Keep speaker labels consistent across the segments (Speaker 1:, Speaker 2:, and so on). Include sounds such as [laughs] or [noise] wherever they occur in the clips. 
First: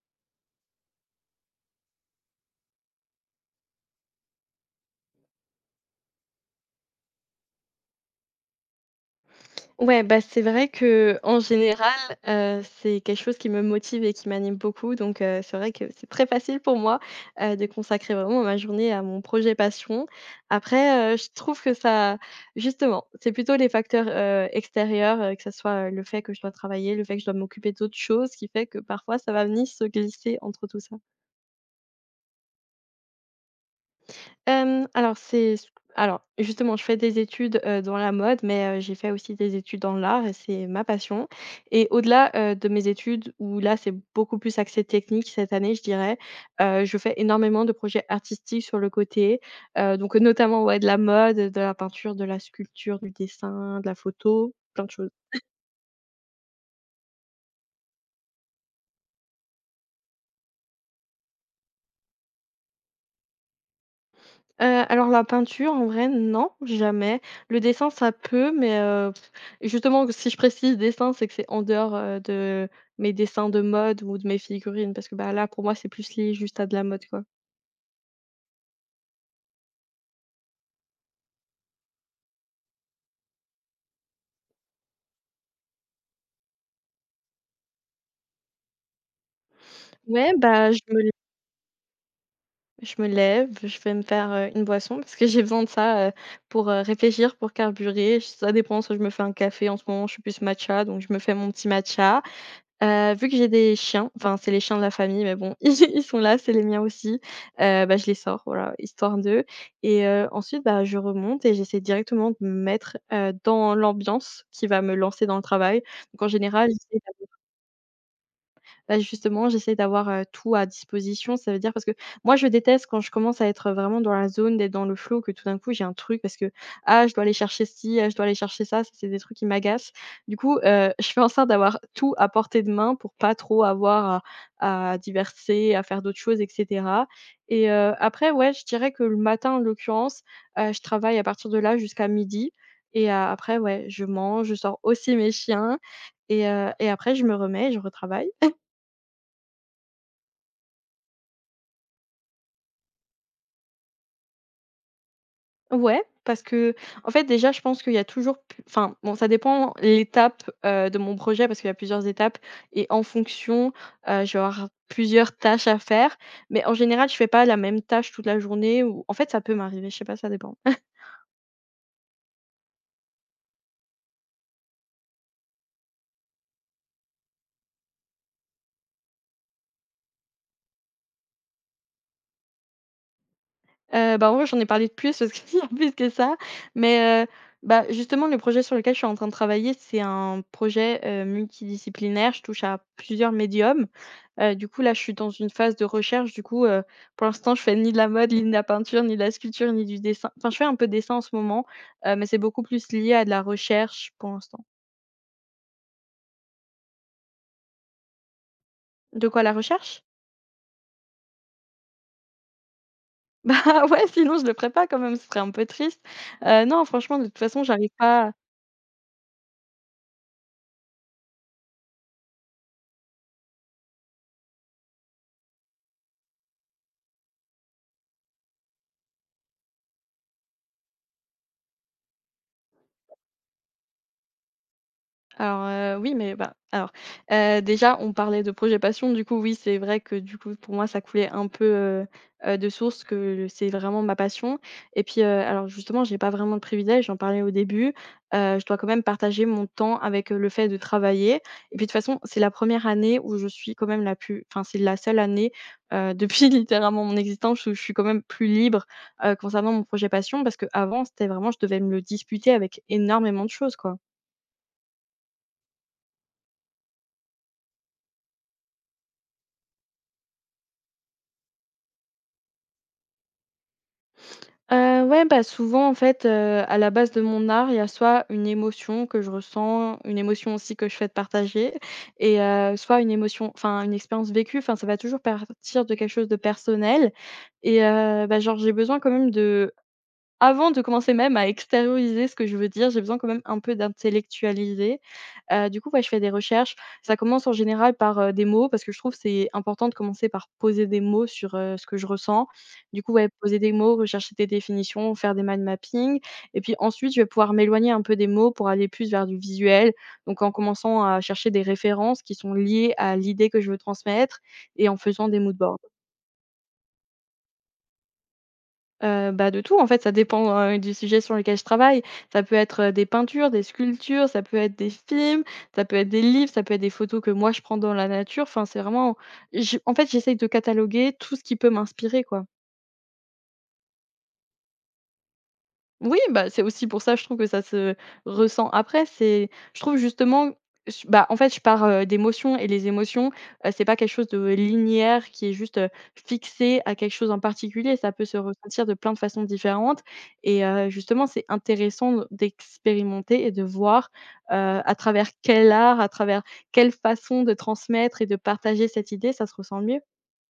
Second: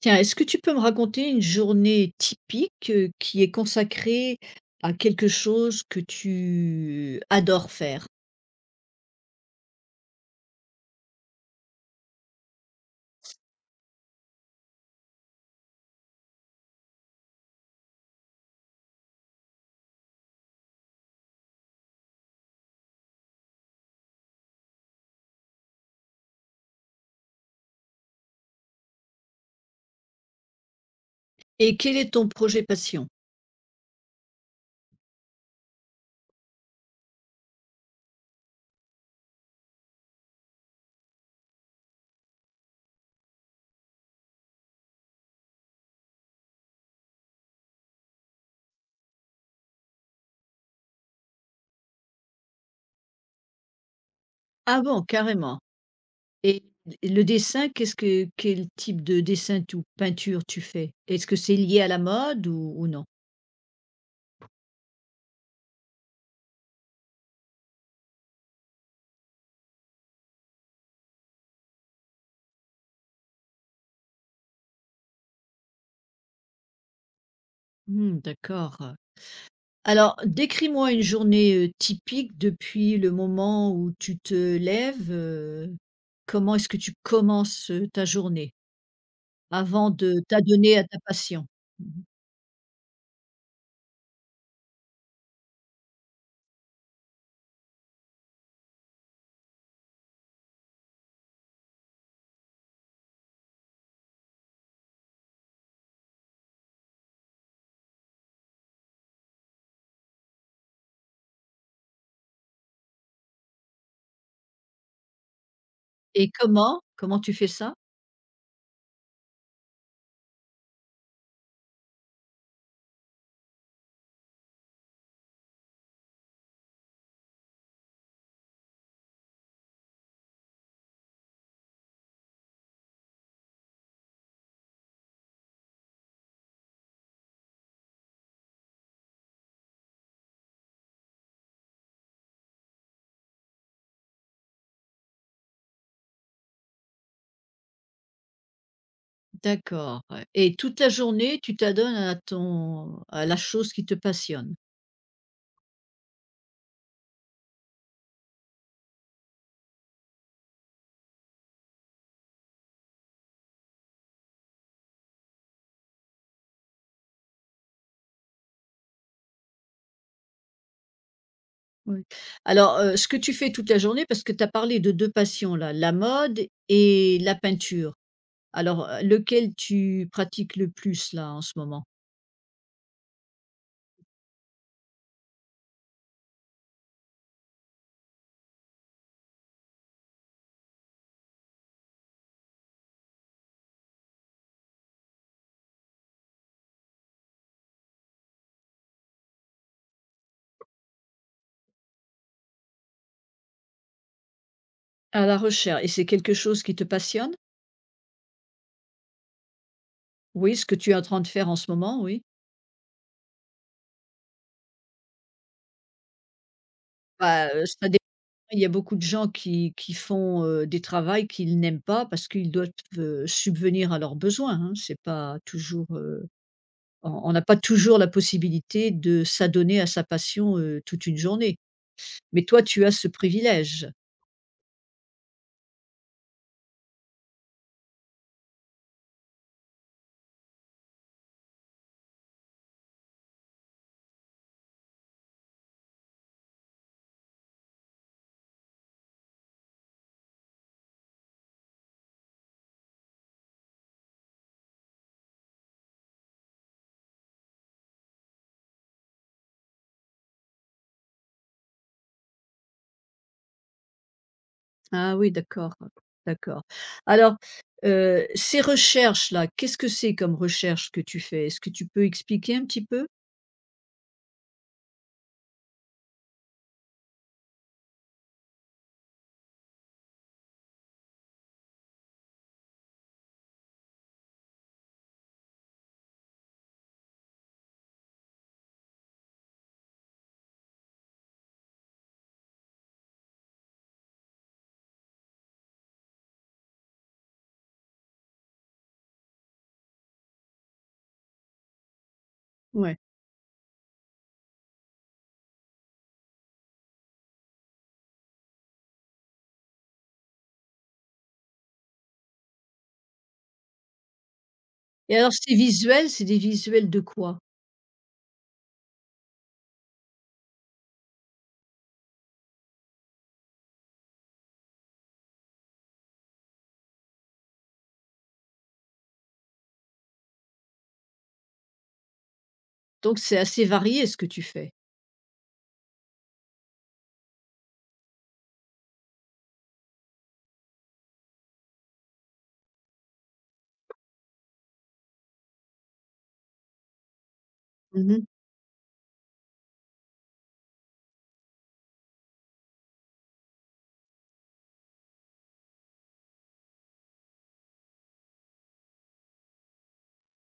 Speaker 1: Tiens, est-ce que tu peux me raconter une journée typique, qui est consacrée à quelque chose que tu adores faire?
Speaker 2: Ouais, bah, c'est vrai que en général, c'est quelque chose qui me motive et qui m'anime beaucoup donc c'est vrai que c'est très facile pour moi, de consacrer vraiment ma journée à mon projet passion. Après, je trouve que ça justement, c'est plutôt les facteurs, extérieurs, que ce soit, le fait que je dois travailler, le fait que je dois m'occuper d'autres choses qui fait que parfois ça va venir se glisser entre tout ça.
Speaker 1: Et quel est ton projet passion?
Speaker 2: Alors c'est ce Alors justement, je fais des études, dans la mode, mais j'ai fait aussi des études dans l'art et c'est ma passion et au-delà, de mes études où là, c'est beaucoup plus axé technique cette année, je dirais, je fais énormément de projets artistiques sur le côté, donc notamment, ouais, de la mode, de la peinture, de la sculpture, du dessin, de la photo,
Speaker 1: Ah
Speaker 2: plein de
Speaker 1: bon,
Speaker 2: choses.
Speaker 1: carrément? Et le dessin, qu'est-ce que quel type de dessin ou peinture tu fais? Est-ce que c'est lié à la mode ou non?
Speaker 2: Alors la peinture, en vrai, non, jamais. Le dessin, ça peut, mais justement, si je précise dessin, c'est que c'est en dehors, de mes dessins de mode ou de mes figurines parce que, bah, là, pour moi, c'est plus lié juste à de la mode, quoi.
Speaker 1: Mmh, d'accord. Alors, décris-moi une journée, typique depuis le moment où tu te lèves, comment est-ce que tu commences, ta journée? Avant de
Speaker 2: Ouais, bah,
Speaker 1: t'adonner
Speaker 2: je
Speaker 1: à ta
Speaker 2: me
Speaker 1: passion. Mmh.
Speaker 2: je me lève, je vais me faire, une boisson parce que j'ai besoin de ça, pour, réfléchir, pour carburer. Ça dépend, soit je me fais un café en ce moment, je suis plus matcha, donc je me fais mon petit matcha. Vu que j'ai des chiens, enfin c'est les chiens de la famille, mais bon, [laughs] ils sont là, c'est les miens aussi. Bah, je les sors, voilà, histoire d'eux et ensuite, bah, je remonte et j'essaie directement de me mettre, dans l'ambiance qui va me lancer dans le travail. Donc en
Speaker 1: Et
Speaker 2: général,
Speaker 1: comment? Comment tu fais ça?
Speaker 2: bah, justement, j'essaie d'avoir, tout à disposition. Ça veut dire parce que moi, je déteste quand je commence à être vraiment dans la zone, d'être dans le flow, que tout d'un coup, j'ai un truc parce que: «Ah, je dois aller chercher ci, ah, je dois aller chercher ça». Ça, c'est des trucs qui m'agacent. Du coup, je fais en sorte d'avoir tout à portée de main pour pas trop avoir à diverser, à faire d'autres choses et cetera et après, ouais, je dirais que le matin, en l'occurrence, je travaille à partir de là jusqu'à midi. Et a après, ouais, je mange, je sors aussi mes chiens et après je me remets je retravaille.
Speaker 1: D'accord, ouais, et toute la journée, tu t'adonnes à ton à la chose qui te passionne?
Speaker 2: Ouais, parce que en fait, déjà, je pense qu'il y a toujours pu enfin, bon, ça dépend l'étape, de mon projet parce qu'il y a plusieurs étapes et en fonction, je vais avoir plusieurs tâches à faire. Mais en général, je fais pas la même tâche toute la journée ou en fait, ça peut m'arriver, je sais pas, ça dépend.
Speaker 1: Oui. Alors, ce que tu fais toute la journée parce que tu as parlé de 2 passions là, la mode et la peinture. Alors, lequel tu pratiques le plus là, en ce moment?
Speaker 2: Bah, en vrai, j'en ai parlé de plus parce qu'il y a [laughs] plus que ça, mais bah, justement, le projet sur lequel je suis en train de travailler, c'est un projet, multidisciplinaire. Je touche à plusieurs médiums. Du coup, là, je suis dans une phase de recherche. Du coup, pour l'instant, je fais ni de la mode, ni de la peinture, ni de la sculpture, ni du dessin. Enfin, je fais un peu de dessin en ce moment, mais c'est beaucoup plus lié à de la recherche pour l'instant.
Speaker 1: À la recherche, et c'est quelque chose qui te passionne?
Speaker 2: De quoi la recherche? [laughs]
Speaker 1: Oui, ce que tu es en train de faire en ce moment, oui?
Speaker 2: Bah, ouais, sinon je le ferais pas quand même, ce serait un peu triste. Non, franchement, de toute
Speaker 1: Bah,
Speaker 2: façon,
Speaker 1: ça
Speaker 2: j'arrive
Speaker 1: dépend,
Speaker 2: pas.
Speaker 1: il y a beaucoup de gens qui font, des travaux qu'ils n'aiment pas parce qu'ils doivent, subvenir à leurs besoins, hein. C'est pas toujours, on n'a pas toujours la possibilité de s'adonner à sa passion, toute une journée. Mais toi, tu as ce privilège.
Speaker 2: Alors, oui, mais bah, alors, déjà, on parlait de projet passion, du coup, oui, c'est vrai que, du coup, pour moi, ça coulait un peu, de source que c'est vraiment ma passion et puis, alors justement, j'ai pas vraiment de privilège, j'en parlais au début, je dois quand même partager mon temps avec, le fait de travailler et puis, de toute façon, c'est la première année où je suis quand même la plus enfin, c'est la seule année, [laughs] depuis littéralement mon existence où je suis quand même plus libre, concernant mon projet passion parce que avant c'était vraiment je devais me le disputer avec énormément de choses, quoi.
Speaker 1: Ah oui, d'accord, d'accord. Alors, ces recherches-là, qu'est-ce que c'est comme recherche que tu fais? Est-ce que tu peux expliquer un petit peu?
Speaker 2: Ouais, bah, souvent, en fait, à la base de mon art, il y a soit une émotion que je ressens, une émotion aussi que je souhaite partager et soit une émotion enfin, une expérience vécue, enfin, ça va toujours partir de quelque chose de personnel et bah, genre, j'ai besoin quand même de avant de commencer même à extérioriser ce que je veux dire, j'ai besoin quand même un peu d'intellectualiser. Du coup, ouais, je fais des recherches. Ça commence en général par, des mots, parce que je trouve que c'est important de commencer par poser des mots sur, ce que je ressens.
Speaker 1: Ouais,
Speaker 2: Du coup, ouais, poser des mots, rechercher des définitions, faire des mind mapping et puis ensuite, je vais pouvoir m'éloigner un peu des mots pour aller plus vers du visuel. Donc en commençant à chercher des références qui sont liées à l'idée que je veux transmettre et en
Speaker 1: et
Speaker 2: faisant
Speaker 1: alors
Speaker 2: des
Speaker 1: ces
Speaker 2: mood boards.
Speaker 1: visuels, c'est des visuels de quoi?
Speaker 2: Bah, de tout en fait, ça dépend, du sujet sur lequel je travaille. Ça peut être, des peintures, des sculptures, ça peut être des films, ça peut être des livres, ça peut être des photos que moi je prends dans la nature. Enfin, c'est vraiment je en fait, j'essaye de cataloguer tout ce qui peut m'inspirer, quoi.
Speaker 1: Donc c'est assez varié ce que tu fais.
Speaker 2: Oui, bah, c'est aussi pour ça, je trouve que ça se ressent après. C'est je trouve justement j bah, en fait, je pars, d'émotions et les émotions, c'est pas quelque chose de linéaire qui est juste, fixé à quelque chose en particulier. Ça
Speaker 1: Mmh.
Speaker 2: peut se ressentir de plein de façons différentes et justement, c'est intéressant d'expérimenter et de voir, heu, à travers quel art, à travers quelle façon de transmettre et de partager cette idée, ça se ressent le mieux.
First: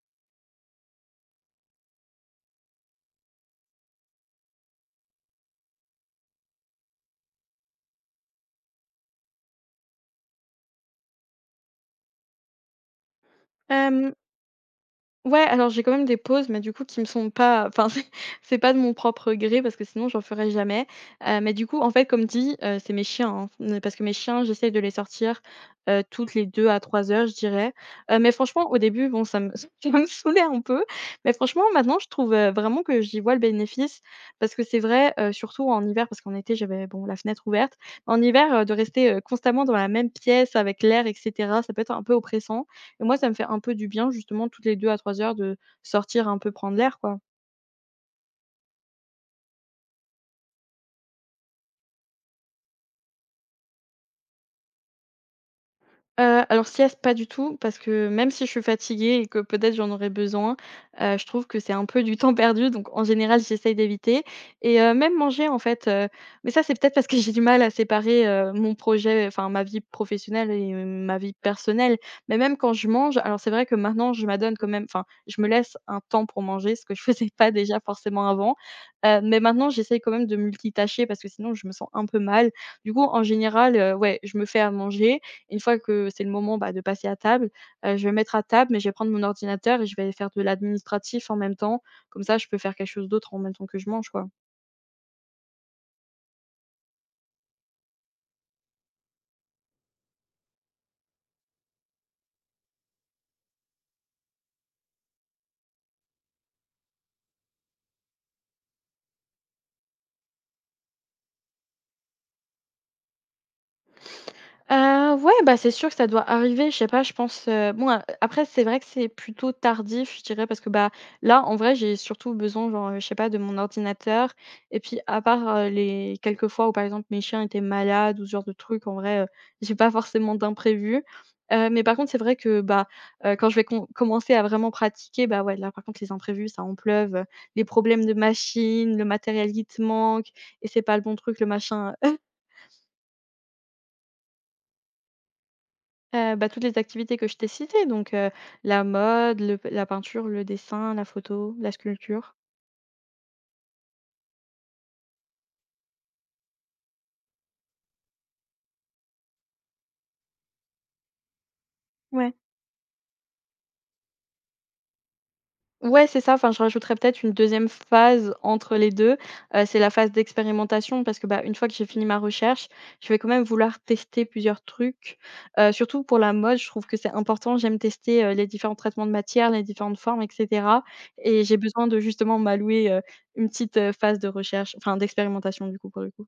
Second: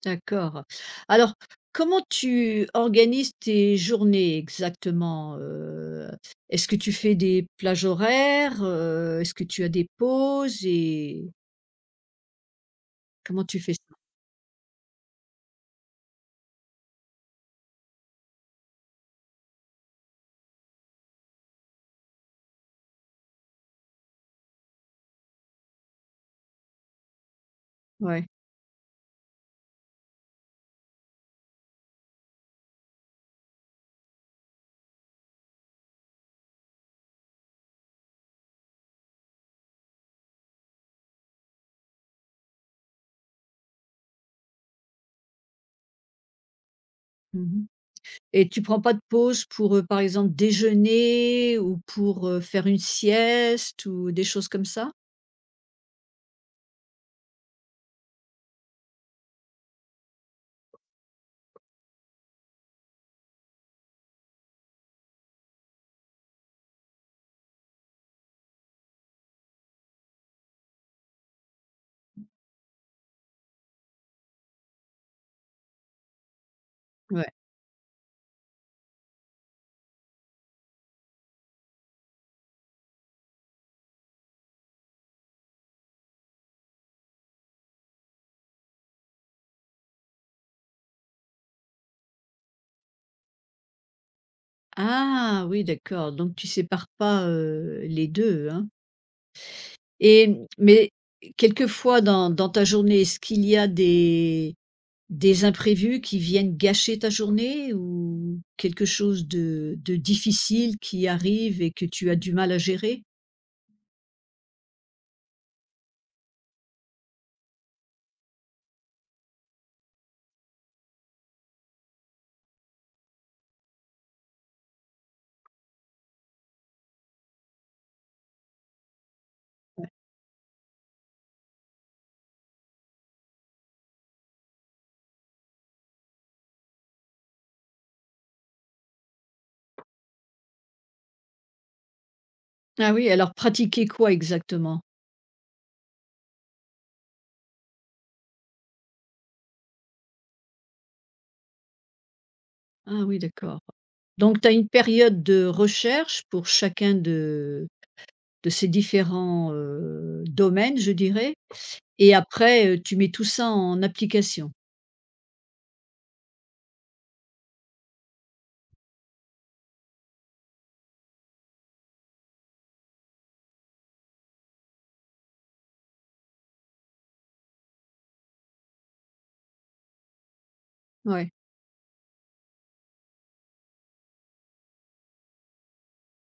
Speaker 1: D'accord. Alors, comment tu organises tes journées exactement? Est-ce que tu fais des plages horaires? Est-ce que tu as des pauses et comment tu fais ça?
Speaker 2: Hem Ouais, alors j'ai quand même des pauses, mais du coup qui me sont pas enfin [laughs] c'est pas de mon propre gré parce que sinon j'en ferais jamais. Mais du coup, en fait, comme dit, c'est mes chiens, hein, parce que mes chiens, j'essaie de les sortir, toutes les 2 à 3 heures, je dirais.
Speaker 1: Ouais.
Speaker 2: Mais franchement, au début, bon, ça me [laughs] ça me saoulait un peu, mais franchement, maintenant, je trouve, vraiment que j'y vois le bénéfice parce que c'est vrai, surtout en hiver, parce qu'en été, j'avais, bon, la fenêtre ouverte. En hiver, de rester, constamment dans la même pièce avec l'air et cetera, ça peut être un peu oppressant et moi, ça me fait un peu du bien justement toutes les 2 à 3 heures de sortir un peu prendre l'air, quoi.
Speaker 1: Mmh. Et tu prends pas de pause pour, par exemple, déjeuner ou pour, faire une sieste ou des choses comme ça?
Speaker 2: Alors sieste, pas du tout, parce que même si je suis fatiguée et que peut-être j'en aurais besoin, je trouve que c'est un peu du temps perdu, donc en général, j'essaye d'éviter et même manger en fait, mais ça, c'est peut-être parce que [laughs] j'ai du mal à séparer, mon projet, enfin ma vie professionnelle et ma vie personnelle. Mais même quand je mange, alors c'est vrai que maintenant je m'adonne quand même, enfin, je me laisse un temps pour manger, ce que je [laughs]
Speaker 1: Ouais.
Speaker 2: faisais pas déjà forcément avant. Mais maintenant j'essaye quand même de multitâcher parce que sinon je me sens un peu mal. Du coup, en général, ouais, je me fais à manger une fois que c'est le moment, bah, de passer à table, je vais me mettre à table, mais je vais prendre mon ordinateur et je vais faire de l'administratif en même temps. Comme ça, je peux faire quelque chose d'autre en même temps que je mange, quoi.
Speaker 1: Ah oui, d'accord, donc tu sépares pas, les deux, hein? Et, mmh, mais quelquefois dans ta journée, est-ce qu'il y a des imprévus qui viennent gâcher ta journée ou quelque chose de difficile qui arrive et que tu as du mal à gérer?
Speaker 2: Ouais, bah, c'est sûr que ça doit arriver. Je sais pas, je pense, bon, a après, c'est vrai que c'est plutôt tardif, je dirais, parce que, bah, là, en vrai, j'ai surtout besoin, genre, je sais pas, de mon ordinateur et puis à part, les quelques fois où, par exemple, mes chiens étaient malades ou ce genre de truc, en vrai, j'ai pas forcément d'imprévu. Mais par contre, c'est vrai que, bah, quand je vais commencer à vraiment pratiquer, bah, ouais, là, par contre, les imprévus, ça en pleuve, les problèmes de machine, le matériel qui te manque et c'est pas le bon truc, le machin.
Speaker 1: Ah oui, alors pratiquer quoi exactement?
Speaker 2: Bah, toutes les activités que je t'ai citées, donc la mode, le la peinture, le dessin, la photo, la sculpture.
Speaker 1: Ah oui, d'accord. Donc tu as une période de recherche pour chacun de ces différents, domaines, je dirais? Et
Speaker 2: Ouais.
Speaker 1: après, tu mets tout ça en application.
Speaker 2: Ouais, c'est ça, enfin, je rajouterais peut-être une deuxième phase entre les deux, c'est la phase d'expérimentation parce que, bah, une fois que j'ai fini ma recherche, je vais quand même vouloir tester plusieurs trucs, surtout pour la mode, je trouve que c'est important. J'aime tester, les différents traitements de matière, les différentes formes et cetera,
Speaker 1: Ouais.
Speaker 2: et j'ai besoin de justement m'allouer, une petite, phase de recherche, enfin d'expérimentation du coup, pour le coup.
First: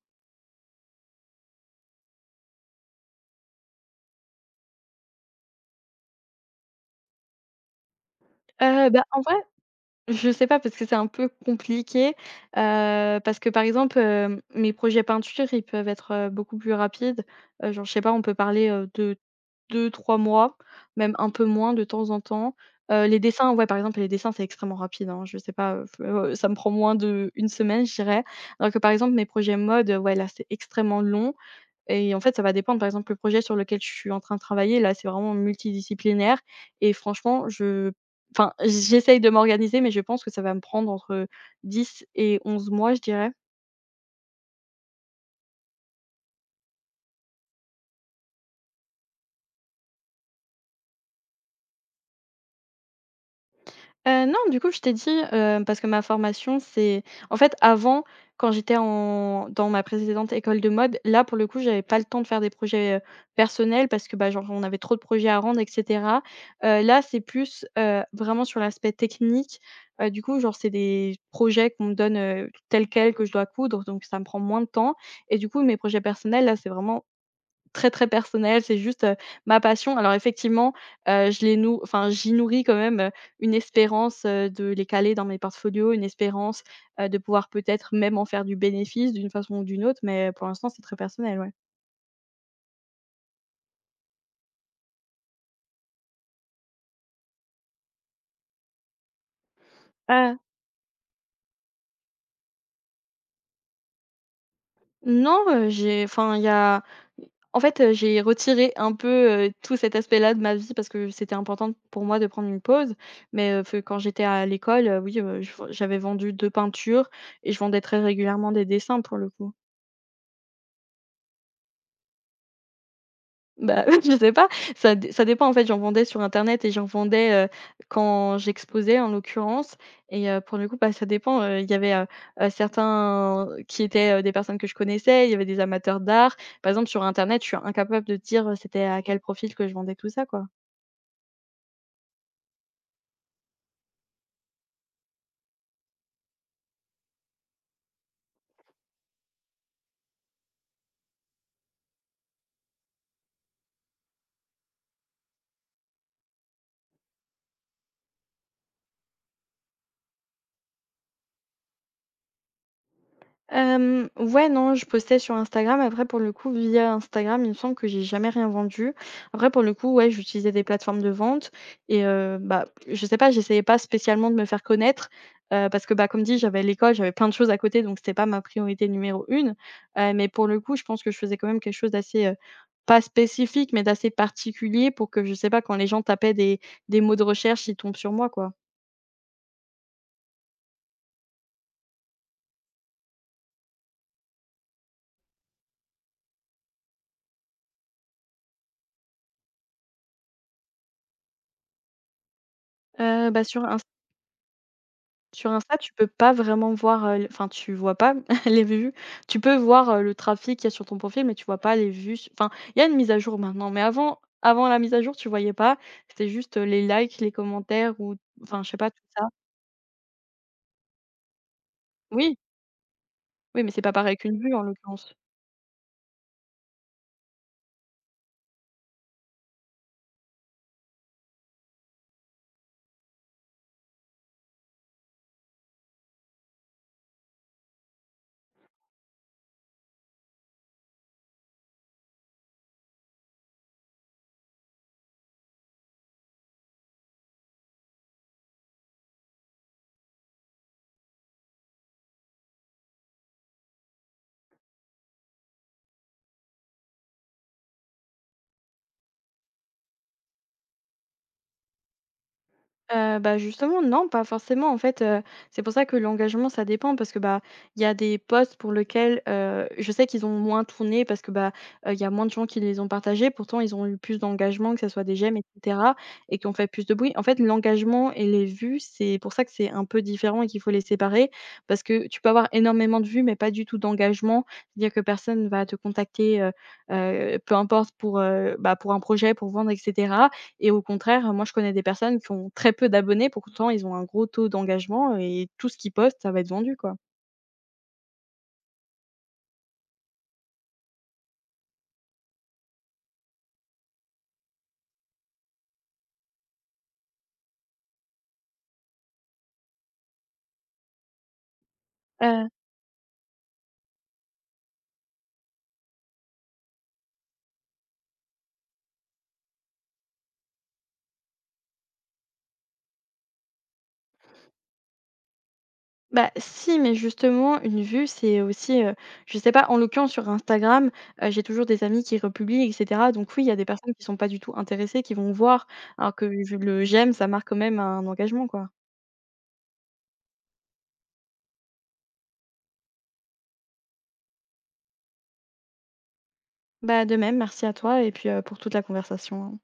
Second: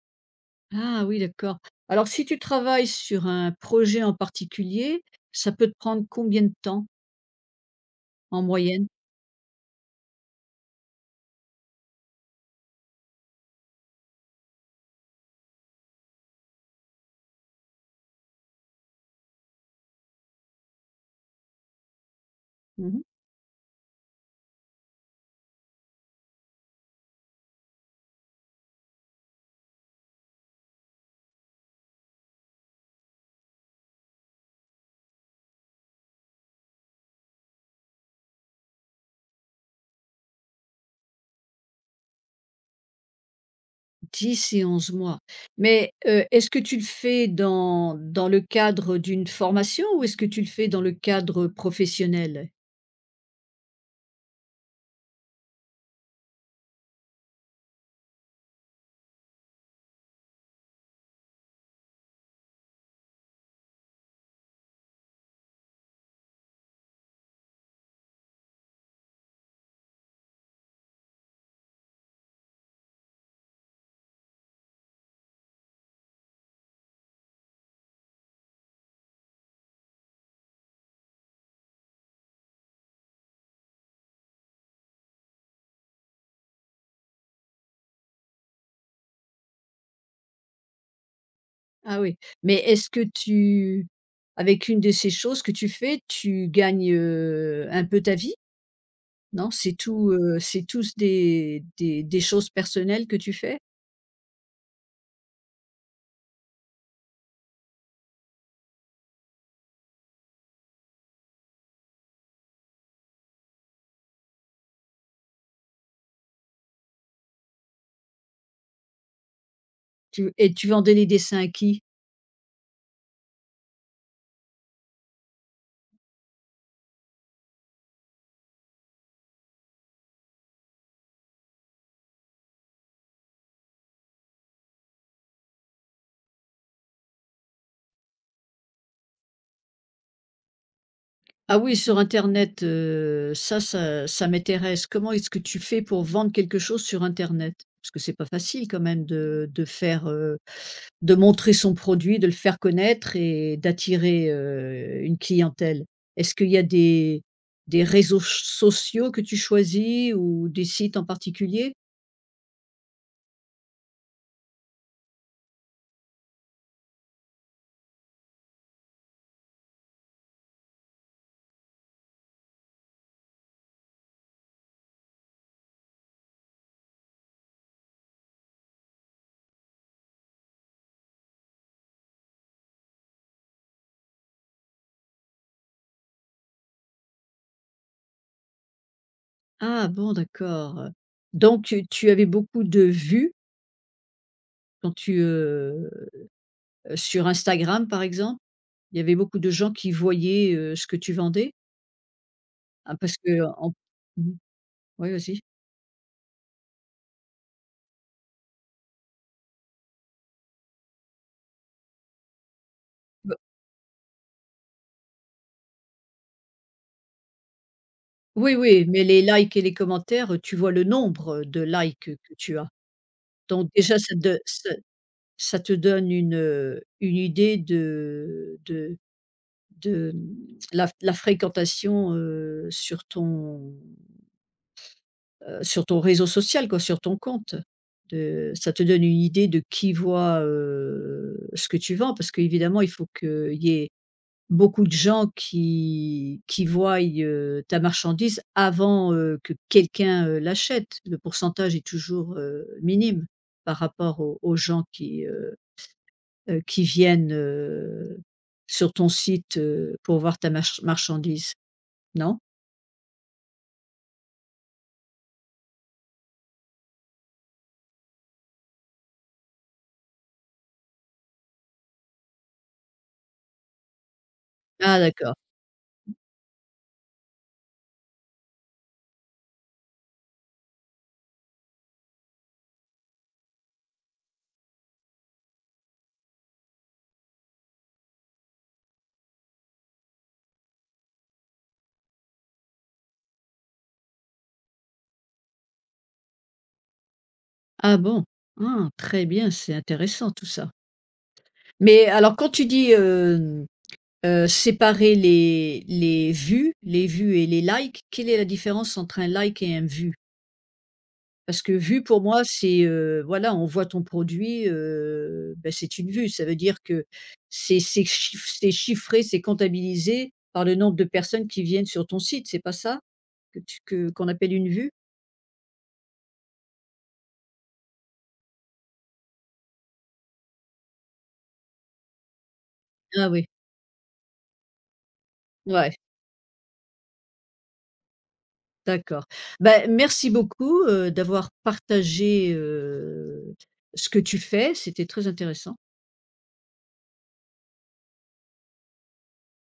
Speaker 1: Ah oui, d'accord. Alors si tu travailles sur un projet en particulier, ça peut te prendre combien de temps en moyenne?
Speaker 2: En vrai, je sais pas parce que c'est un peu compliqué, parce que, par exemple, mes projets peinture, ils peuvent être, beaucoup plus rapides. Genre, je sais pas, on peut parler, de 2 3 mois, même un peu moins de temps en temps.
Speaker 1: Mmh mh.
Speaker 2: Les dessins, ouais, par exemple, les dessins, c'est extrêmement rapide, hein. Je sais pas, f ça me prend moins de une semaine, je dirais. Alors que, par exemple, mes projets mode, ouais, là, c'est extrêmement long. Et en fait, ça va dépendre. Par exemple, le projet sur lequel je suis en train de travailler, là, c'est vraiment multidisciplinaire, et franchement, je enfin, j'essaye de m'organiser, mais je pense que ça va me prendre entre 10 et 11 mois, je dirais.
Speaker 1: Et 11 mois. Mais, est-ce que tu le fais dans le cadre d'une formation ou est-ce que tu le fais dans le cadre professionnel?
Speaker 2: Non, du coup, je t'ai dit, parce que ma formation, c'est en fait, avant, quand j'étais en dans ma précédente école de mode, là, pour le coup, j'avais pas le temps de faire des projets, personnels parce que, bah, genre, on avait trop de projets à rendre et cetera. Là, c'est plus, vraiment sur l'aspect technique. Du coup, genre, c'est des projets qu'on me donne, tels quels, que je dois coudre, donc ça me prend moins de temps, et du coup, mes projets personnels, là, c'est vraiment très, très personnel, c'est juste, ma passion. Alors effectivement, je les nou enfin, j'y nourris quand même, une espérance, de les caler dans mes portfolios, une espérance, de pouvoir peut-être même en faire du bénéfice d'une façon ou d'une autre, mais pour l'instant, c'est très personnel, ouais.
Speaker 1: Ah oui. Mais est-ce que tu avec une de ces choses que tu fais, tu gagnes, un peu ta vie? Non, c'est tout,
Speaker 2: Heu,
Speaker 1: c'est tous des choses personnelles que tu fais?
Speaker 2: non, j'ai enfin, il y a en fait, j'ai retiré un peu, tout cet aspect-là de ma vie parce que c'était important pour moi de prendre une pause, mais fe quand j'étais à l'école, oui, je j'avais vendu 2 peintures, et je vendais très régulièrement des dessins pour le coup.
Speaker 1: Tu et tu vendais les dessins à qui?
Speaker 2: Bah, [laughs] je sais pas, ça dépend en fait, j'en vendais sur internet et j'en vendais, quand j'exposais en l'occurrence, et pour le coup, bah, ça dépend, il y avait, certains qui étaient, des personnes que je connaissais, il y avait des amateurs d'art. Par exemple, sur internet, je suis incapable de dire, c'était à quel profil que je vendais tout ça, quoi.
Speaker 1: Ah oui, sur internet, ça m'intéresse. Comment est-ce que tu fais pour vendre quelque chose sur internet? Parce que c'est pas facile quand même de faire, de montrer son produit, de le faire connaître et d'attirer, une clientèle. Est-ce qu'il y a des réseaux ch sociaux que tu choisis ou des sites en particulier?
Speaker 2: Ouais, non, je postais sur Instagram. Après, pour le coup, via Instagram, il me semble que j'ai jamais rien vendu. Après, pour le coup, ouais, j'utilisais des plateformes de vente, et bah, je sais pas, j'essayais pas spécialement de me faire connaître, parce que, bah, comme dit, j'avais l'école, j'avais plein de choses à côté, donc c'était pas ma priorité numéro une. Mais pour le coup, je pense que je faisais quand même quelque chose d'assez, pas spécifique, mais d'assez particulier pour que, je sais pas, quand les gens tapaient des mots de recherche, ils tombent sur moi, quoi.
Speaker 1: Ah bon, d'accord. Donc tu avais beaucoup de vues quand tu, sur Instagram, par exemple? Il y avait beaucoup de gens qui voyaient, ce que tu vendais? Ah parce
Speaker 2: Heu,
Speaker 1: que
Speaker 2: bah, sur
Speaker 1: en
Speaker 2: Instagram
Speaker 1: mmh, oui, vas-y.
Speaker 2: Sur Insta, tu peux pas vraiment voir, l enfin, tu vois pas [laughs] les vues. Tu peux voir, le trafic qu'il y a sur ton profil, mais tu vois pas les vues su enfin, il y a une mise à
Speaker 1: Bah,
Speaker 2: jour maintenant, mais avant la mise à jour, tu voyais pas. C'était juste, les likes, les commentaires ou
Speaker 1: oui,
Speaker 2: enfin, je sais
Speaker 1: oui,
Speaker 2: pas, tout
Speaker 1: mais les
Speaker 2: ça.
Speaker 1: likes et les commentaires, tu vois le nombre de likes que
Speaker 2: Oui,
Speaker 1: tu as.
Speaker 2: oui,
Speaker 1: Donc
Speaker 2: mais c'est pas
Speaker 1: déjà
Speaker 2: pareil qu'une vue, en
Speaker 1: ça
Speaker 2: l'occurrence.
Speaker 1: ça te donne une idée de de, mmh, la fréquentation, sur ton réseau social quoi, sur ton compte. De ça te donne une idée de qui voit, ce que tu vends parce qu'évidemment il faut qu'il y ait beaucoup de gens qui voient, ta marchandise avant, que quelqu'un, l'achète. Le pourcentage est toujours, minime par rapport aux gens qui viennent, sur ton site, pour voir ta marchandise, non?
Speaker 2: Justement non, pas forcément en fait, c'est pour ça que l'engagement ça dépend parce que, bah, il y a des postes pour lequel, je sais qu'ils ont moins tourné parce que, bah, il y a moins de gens qui les ont partagés. Pourtant ils ont eu plus d'engagement, que ça
Speaker 1: Ah
Speaker 2: soit des
Speaker 1: d'accord.
Speaker 2: j'aime et cetera, et qui ont fait plus de bruit. En fait, l'engagement et les vues, c'est pour ça que c'est un peu différent et qu'il faut les séparer, parce que tu peux avoir énormément de vues, mais pas du tout d'engagement. C'est-à-dire que personne va te contacter, peu importe pour, bah, pour un projet, pour vendre etc, et au contraire, moi, je connais des personnes qui ont très peu d'abonnés, pourtant ils ont un gros taux d'engagement et tout ce qu'ils postent, ça va être vendu, quoi.
Speaker 1: Ah bon? Ah, très bien, c'est intéressant tout ça. Mais alors quand tu dis, séparer les vues et les likes, quelle est la différence entre un like et un vu? Parce que vue pour moi,
Speaker 2: Heu,
Speaker 1: c'est, voilà, on voit ton produit, bah, c'est une vue. Ça veut dire que c'est chiffré, c'est comptabilisé par le nombre de personnes qui viennent sur ton site, c'est pas ça que qu'on appelle une vue?
Speaker 2: Bah, si, mais justement, une vue, c'est aussi, je sais pas, en l'occurrence sur Instagram, j'ai toujours des amis qui republient et cetera.
Speaker 1: Ah
Speaker 2: Donc oui,
Speaker 1: oui,
Speaker 2: il y a des personnes qui sont pas du tout intéressées, qui vont voir,
Speaker 1: ouais,
Speaker 2: alors que le j'aime, ça marque quand même un engagement, quoi.
Speaker 1: d'accord. Ben merci beaucoup, d'avoir partagé, ce que tu fais, c'était très intéressant.
Speaker 2: Bah, de même, merci à toi et puis, pour toute la conversation, hein.